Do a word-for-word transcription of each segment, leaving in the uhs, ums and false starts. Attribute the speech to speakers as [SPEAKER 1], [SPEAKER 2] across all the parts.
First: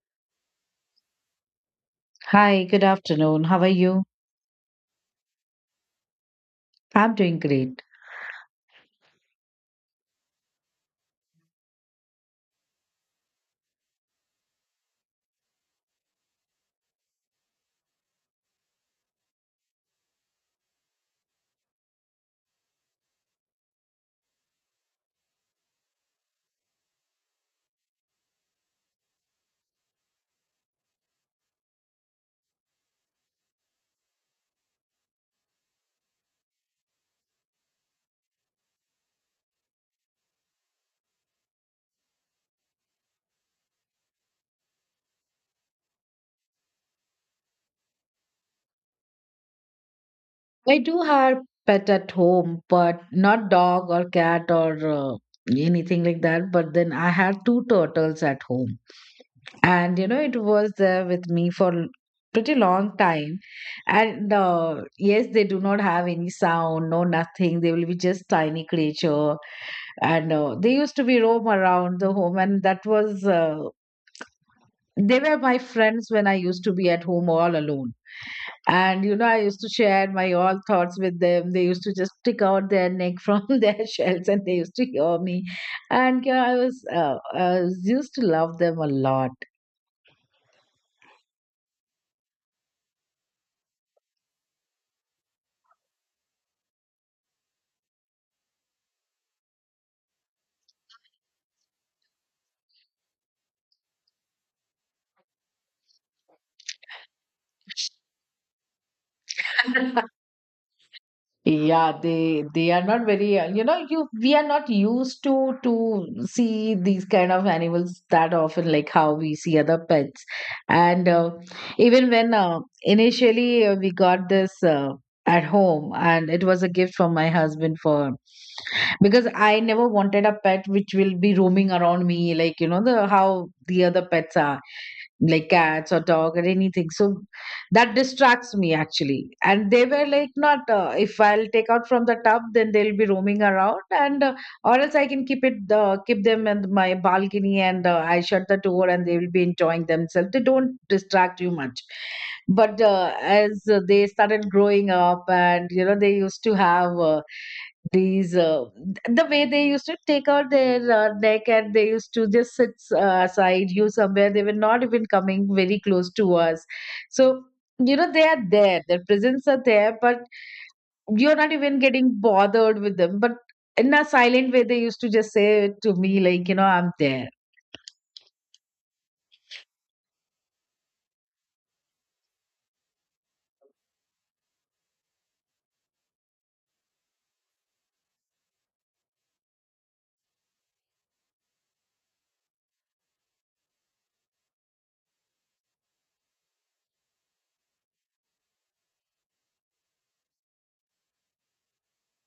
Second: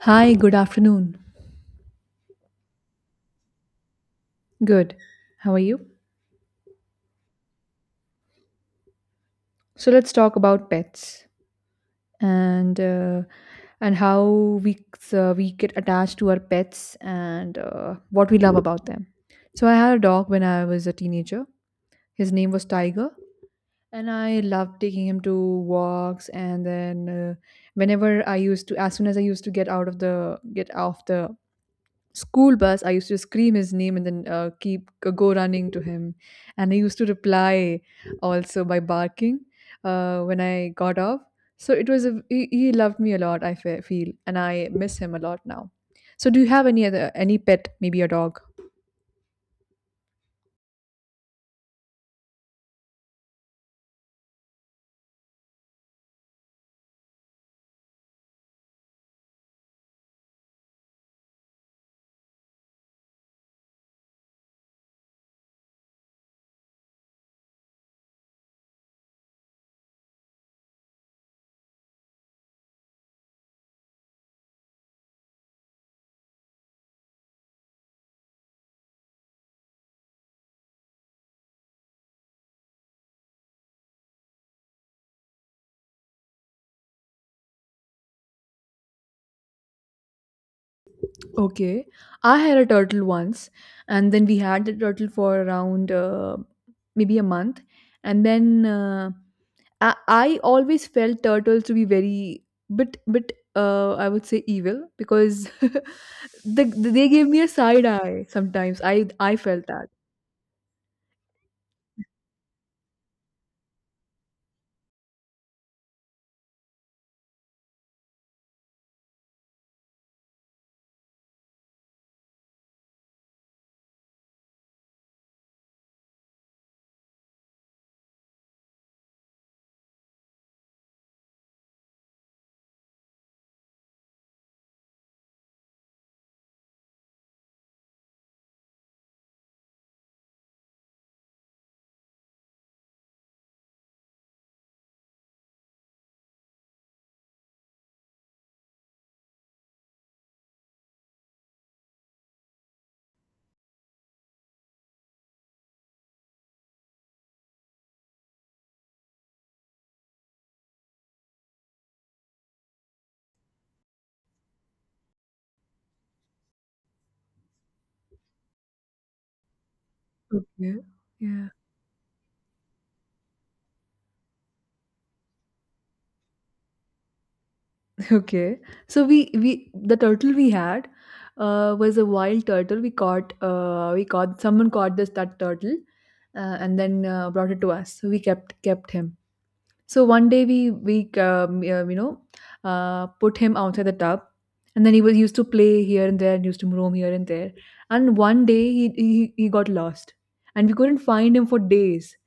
[SPEAKER 1] Hi, good afternoon.
[SPEAKER 2] Hi, good afternoon. How are you?
[SPEAKER 1] Good. How are you?
[SPEAKER 2] I'm doing great.
[SPEAKER 1] So let's talk about pets and uh, and how we uh, we get attached to our pets and uh, what we love about them. So I had a dog when I was a teenager. His name was Tiger, and I loved taking him to walks. And then uh, whenever I used to, as soon as I used to get out of the get off the school bus, I used to scream his name, and then uh, keep uh, go running to him, and he used to reply also by barking uh, when I got off. So it was a, he, he loved me a lot, I fe- feel, and I miss him a lot now. So do you have any other any pet, maybe a dog?
[SPEAKER 2] I do have pet at home, but not dog or cat or uh, anything like that. But then I had two turtles at home, and you know it was there with me for l- pretty long time. And uh, yes, they do not have any sound, no nothing. They will be just tiny creature, and uh, they used to be roam around the home, and that was uh, they were my friends when I used to be at home all alone. And you know, I used to share my all thoughts with them. They used to just stick out their neck from their shells, and they used to hear me. And yeah, I was, uh, I was used to love them a lot.
[SPEAKER 1] Okay, I had a turtle once, and then we had the turtle for around uh, maybe a month, and then uh, I, I always felt turtles to be very bit bit uh, I would say evil because the, they gave me a side eye sometimes. I I felt that.
[SPEAKER 2] Yeah, they they are not very uh, you know, you we are not used to to see these kind of animals that often, like how we see other pets. And uh, even when uh, initially uh, we got this uh, at home and it was a gift from my husband for, because I never wanted a pet which will be roaming around me, like you know the how the other pets are, like cats or dog or anything. So that distracts me actually, and they were like not uh, if I'll take out from the tub then they'll be roaming around and uh, or else I can keep it uh, keep them in my balcony and uh, I shut the door and they will be enjoying themselves. They don't distract you much. But uh, as uh, they started growing up and you know they used to have uh, these, uh, th- the way they used to take out their uh, neck and they used to just sit uh, aside you somewhere. They were not even coming very close to us. So, you know, they are there, their presence are there, but
[SPEAKER 1] Okay.
[SPEAKER 2] you're
[SPEAKER 1] Yeah.
[SPEAKER 2] not even getting bothered with them. But in a silent way, they used to just say it to me, like, you know, I'm there.
[SPEAKER 1] Okay. So we we the turtle we had uh, was a wild turtle. We caught uh, we caught Someone caught this that turtle uh, and then uh, brought it to us. So we kept kept him. So one day we we um, yeah, you know uh, put him outside the tub, and then he was used to play here and there and used to roam here and there. And one day he he, he got lost, and we couldn't find him for days.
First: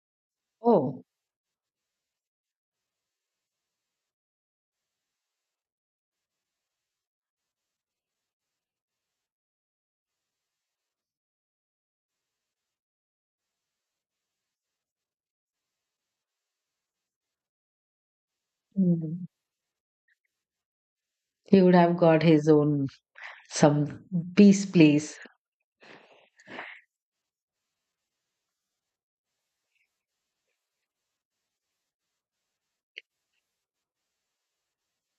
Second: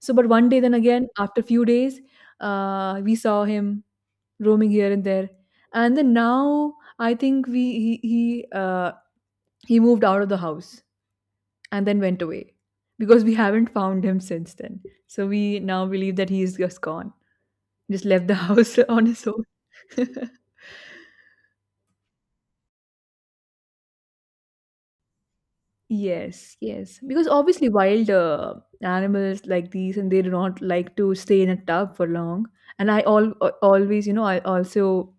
[SPEAKER 1] So but one day, then
[SPEAKER 2] Oh,
[SPEAKER 1] again after a few days, uh, we saw him roaming here and there. And then now I think we he he uh, he moved out of the house and then went away, because we haven't found him since then. So we now believe that he is just gone, just left the house on his
[SPEAKER 2] mm,
[SPEAKER 1] own.
[SPEAKER 2] he would have got his own some peace place.
[SPEAKER 1] Yes, yes. Because obviously, wild uh, animals like these, and they do not like to stay in a tub for long. And I all always, you know, I also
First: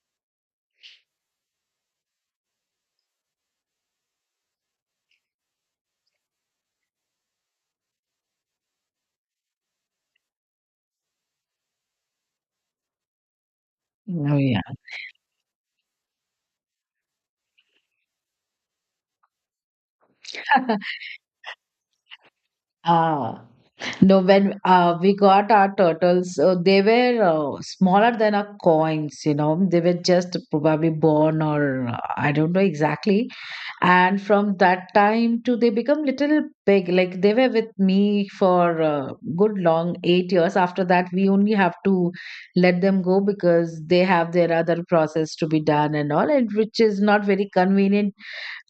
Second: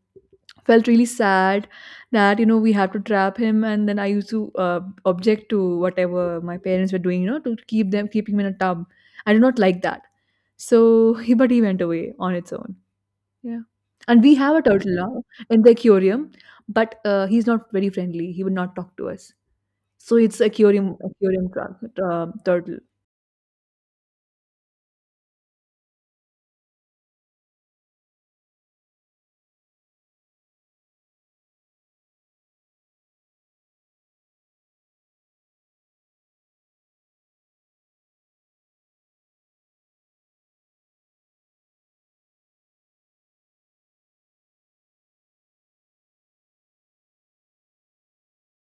[SPEAKER 1] felt really sad that, you know, we have to trap him, and then I used to uh, object to whatever my parents were doing, you know, to keep them keeping him in a tub. I did not like that. So, he, but he went away on its own. Yeah. And we
[SPEAKER 2] Oh,
[SPEAKER 1] have
[SPEAKER 2] yeah.
[SPEAKER 1] a turtle now in the aquarium, but uh, he's not very friendly. He would not talk to us. So it's aquarium aquarium tra- tra- turtle.
[SPEAKER 2] Ah. No, when uh, we got our turtles, uh, they were uh, smaller than our coins, you know. They were just probably born or uh, I don't know exactly. And from that time to they become little big. Like they were with me for uh, good long eight years. After that, we only have to let them go because they have their other process to be done and all, and which is not very convenient.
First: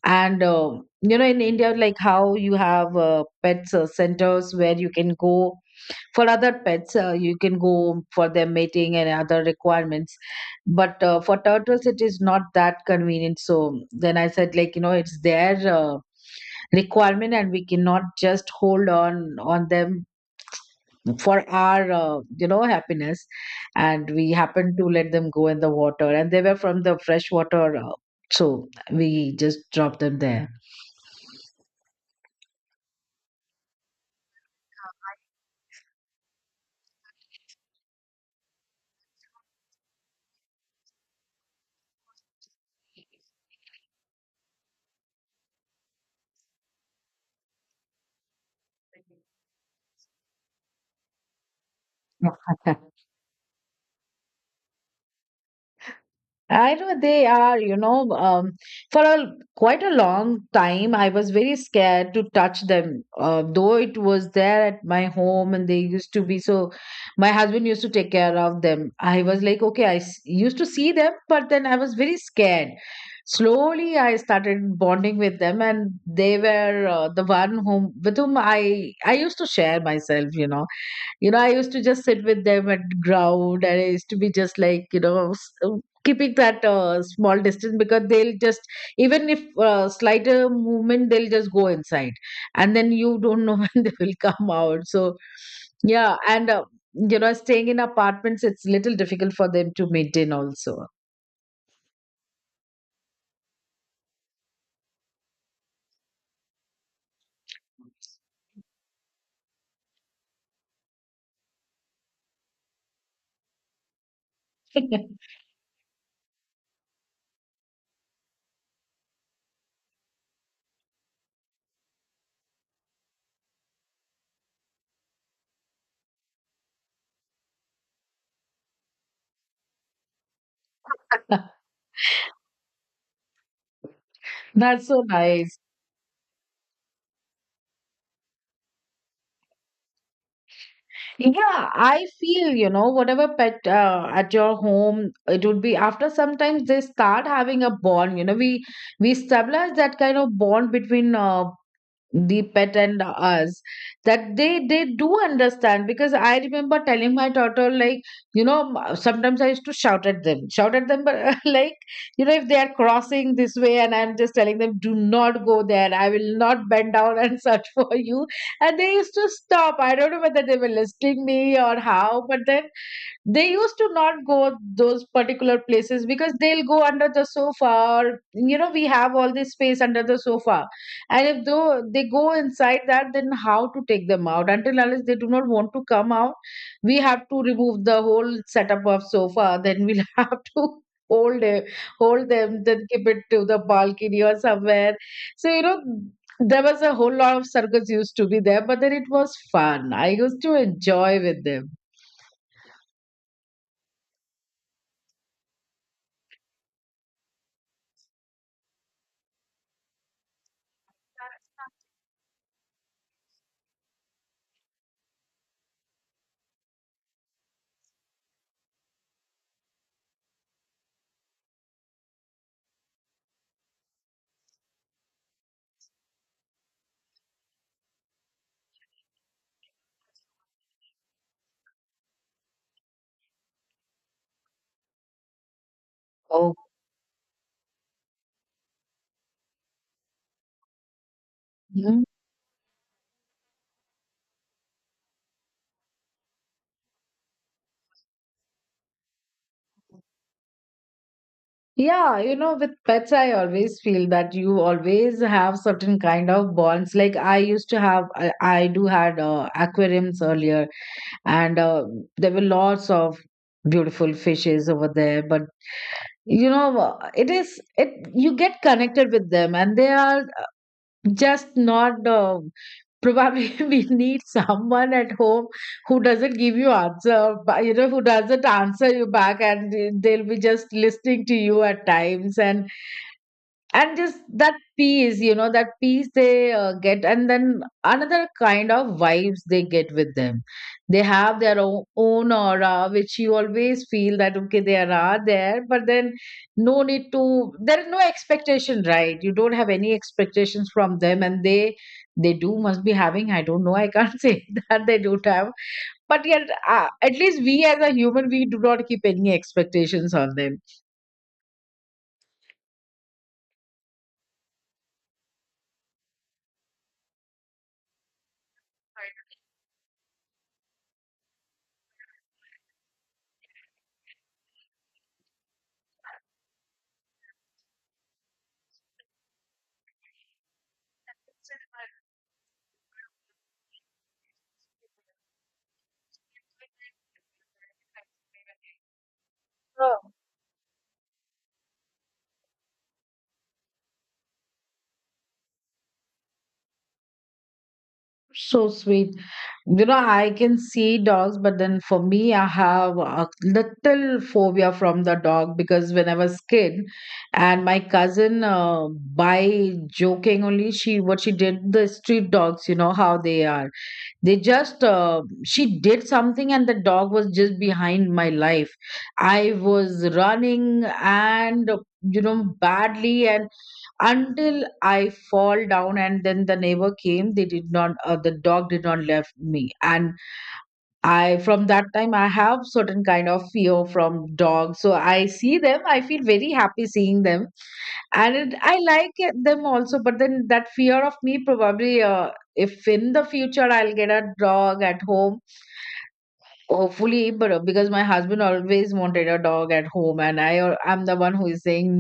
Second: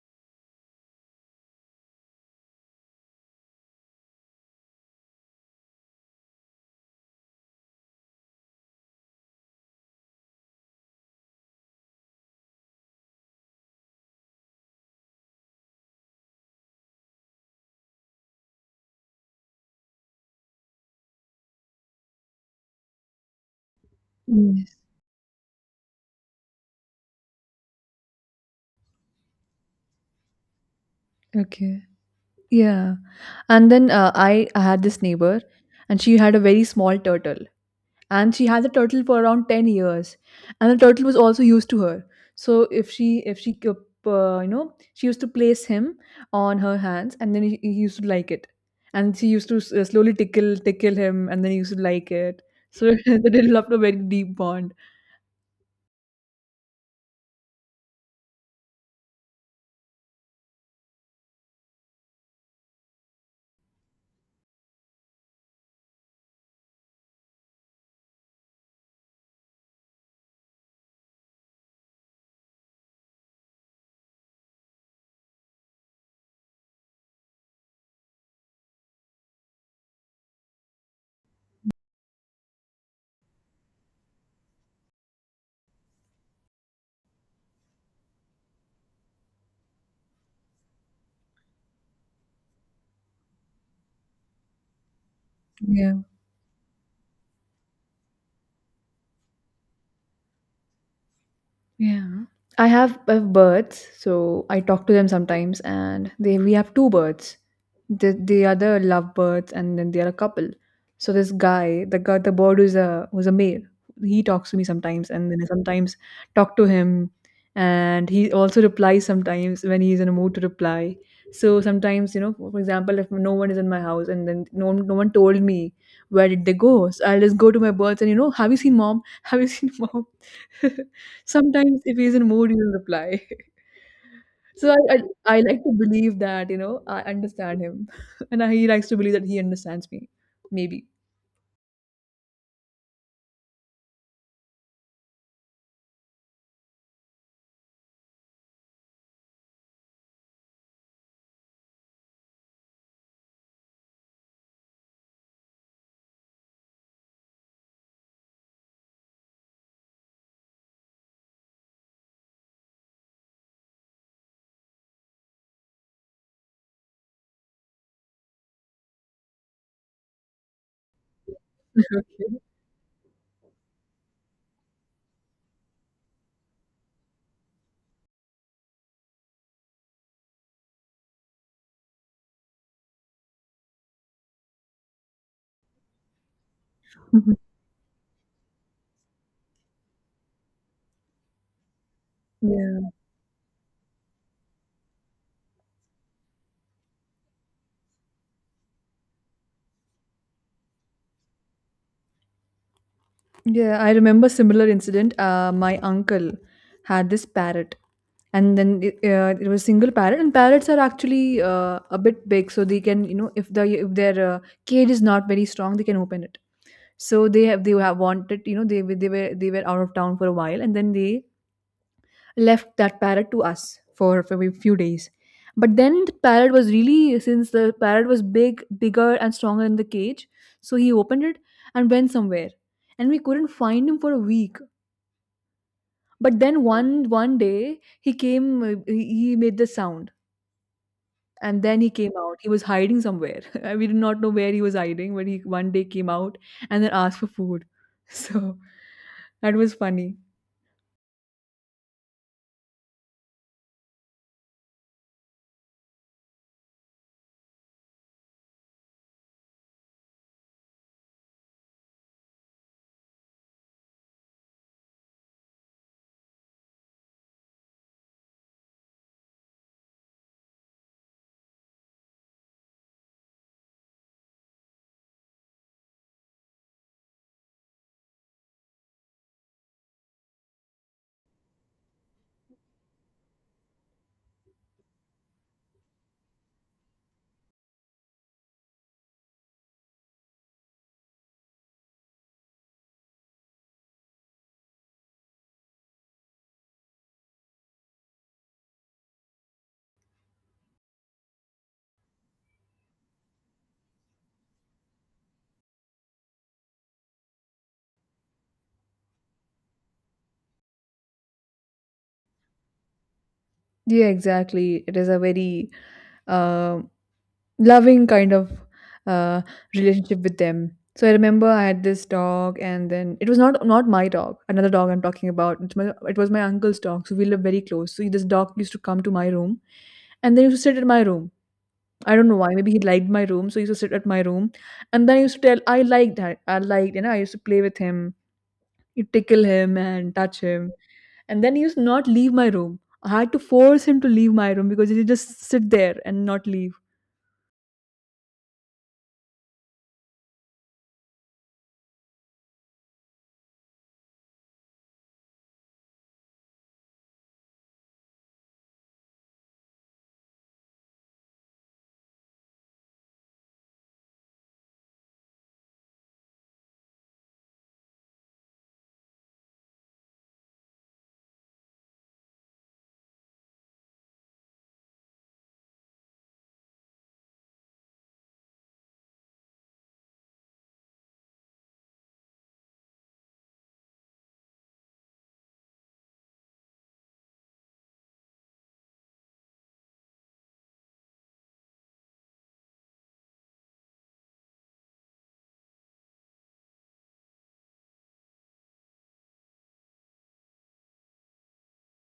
[SPEAKER 2] And uh, you know, in India, like how you have uh, pets uh, centers where you can go for other pets, uh, you can go for their mating and other requirements, but uh, for turtles it is not that convenient. So then I said, like you know, it's their uh, requirement and we cannot just hold on on them for our uh, you know, happiness. And we happened
[SPEAKER 1] Yes.
[SPEAKER 2] to let them go in the water and they were from the freshwater, uh, so we just dropped them there.
[SPEAKER 1] Okay. Yeah. And then uh, I, I had this neighbor, and she had a very small turtle. And she had the turtle for around ten years. And the turtle was also used to her. So if she, if she kept, uh, you know, she used to place him on her hands, and then he, he used to like it. And she used to s- uh, slowly tickle, tickle him, and then he used to like it. So they developed a very deep bond.
[SPEAKER 2] I know they are, you know, um, for a quite a long time, I was very scared to touch them. Uh, though it was there at my home, and they used to be so. My husband used to take care of them. I was like, okay, I s- used to see them, but then I was very scared. Slowly, I started bonding with them, and they were uh, the one whom, with whom I I used to share myself. You know, you know I used to just sit with them and ground, and I used to be just like, you know, s- uh, keeping that uh, small distance because they'll just, even if uh, slighter movement they'll just go inside and then you don't know when they will come out. So yeah. And uh, you know, staying in apartments it's little difficult for them to maintain also.
[SPEAKER 1] Yeah. I have, I have birds, so I talk to them sometimes, and they we have two birds. The the other lovebirds, and then they are a couple. So this guy, the guy, the bird who's a who's a male, he talks to me sometimes, and then I sometimes talk to him, and he also replies sometimes when he's in a mood to reply. So sometimes, you know, for example, if no one is in my house, and then no one, no one told me where did they go, so I'll just go to my birds and, you know, have you seen mom? Have you seen mom? Sometimes if he's in mood, he'll reply. So
[SPEAKER 2] That's
[SPEAKER 1] I,
[SPEAKER 2] so
[SPEAKER 1] I, I
[SPEAKER 2] nice.
[SPEAKER 1] like to believe that, you know, I understand him. And he likes to believe that he understands me. Maybe.
[SPEAKER 2] Yeah, I feel, you know, whatever pet uh, at your home, it would be, after sometimes they start having a bond. You know, we we establish that kind of bond between uh, the pet and us, that they they do understand. Because I remember telling my daughter, like, you know, m- sometimes I used to shout at them shout at them, but like, you know, if they are crossing this way and I'm just telling them, do not go there, I will not bend down and search for you. And they used to stop. I don't know whether they were listening me or how, but
[SPEAKER 1] Okay.
[SPEAKER 2] then they used to not go those particular places because they'll go under the sofa, or you know we have all this space under the sofa. And if though they go inside that, then how to take them out, until unless they do not want to come out, we have
[SPEAKER 1] Mhm.
[SPEAKER 2] to remove the whole setup of sofa, then we'll have to hold it hold them, then
[SPEAKER 1] Yeah.
[SPEAKER 2] keep it to the balcony or somewhere. So you know, there was a whole lot of circus used to be there, but then it was fun, I used to enjoy with them.
[SPEAKER 1] Yeah, I remember similar incident. Uh, my uncle had this parrot. And then it, uh, it was single parrot, and parrots are actually uh, a bit big, so they can, you know, if the if their uh, cage is not very strong, they can open it. So they have they have wanted you know they were- they were they were out of town for a while, and then they left that parrot to us for, for a few days. But then the parrot was really, since the parrot was big, bigger and stronger in the cage, so he opened it and went somewhere. And we couldn't find him for a week. But then one one day he came, uh, he he made the sound, and then he
[SPEAKER 2] Oh.
[SPEAKER 1] came out. He was hiding somewhere. We did not know where he was hiding, but he one day came out and then asked for food. So that was funny.
[SPEAKER 2] Yeah, you know, with pets, I always feel that you always have certain kind of bonds. Like I used to have, I, I do had uh, aquariums earlier, and uh, there were lots of beautiful fishes over there. But you know, uh, it is it you get connected with them, and they are just not. Uh, probably we need someone at home who doesn't give you answer, but, you know, who doesn't answer you back, and they- they'll be just listening to you at times. and and just that peace, you know, that peace they uh, get and then another kind of vibes they get with them. They have their own, own aura, which you always feel that okay, they are are there, but then no need to, there is no expectation, right? You don't have any expectations from them. And they they do must be having, I don't know, I can't say that they don't have. But yet uh, at least we as a human, we do not keep any expectations on them.
[SPEAKER 1] Yeah, exactly. It is a very um, loving kind of uh, relationship with them. So I remember I had this dog, and then it was not not my dog, another dog I'm talking about. It's my, it was my uncle's dog, so we lived very close. So this dog used to come to my room, and then he used to sit at my room. I don't know why. Maybe he liked my room, so he used to sit at my room, and then he used to tell I liked that I liked, you know, I used to play with him, you tickle him and touch him, and then he used to not leave my room. I had to force him to leave my room because he just sit there and not leave.
[SPEAKER 2] So sweet. You know, I can see dogs, but then for me, I have a little phobia from the dog, because when I was kid, and my cousin, uh, by joking only, she, what she did, the street dogs, you know how they are. They just uh, she did something, and the dog was just behind my life. I was running, and you know, badly, and until I fall down and then the neighbor came. They did not, uh, the dog did not left me. And I, from that time, I have certain kind of fear from dogs. So I see them, I feel very happy seeing them. And it, I like it- them also. But then that fear of me, probably, uh, if in the future I'll get a dog at home, hopefully. But uh, because my husband always wanted a dog at home, and I, or I'm the one who is saying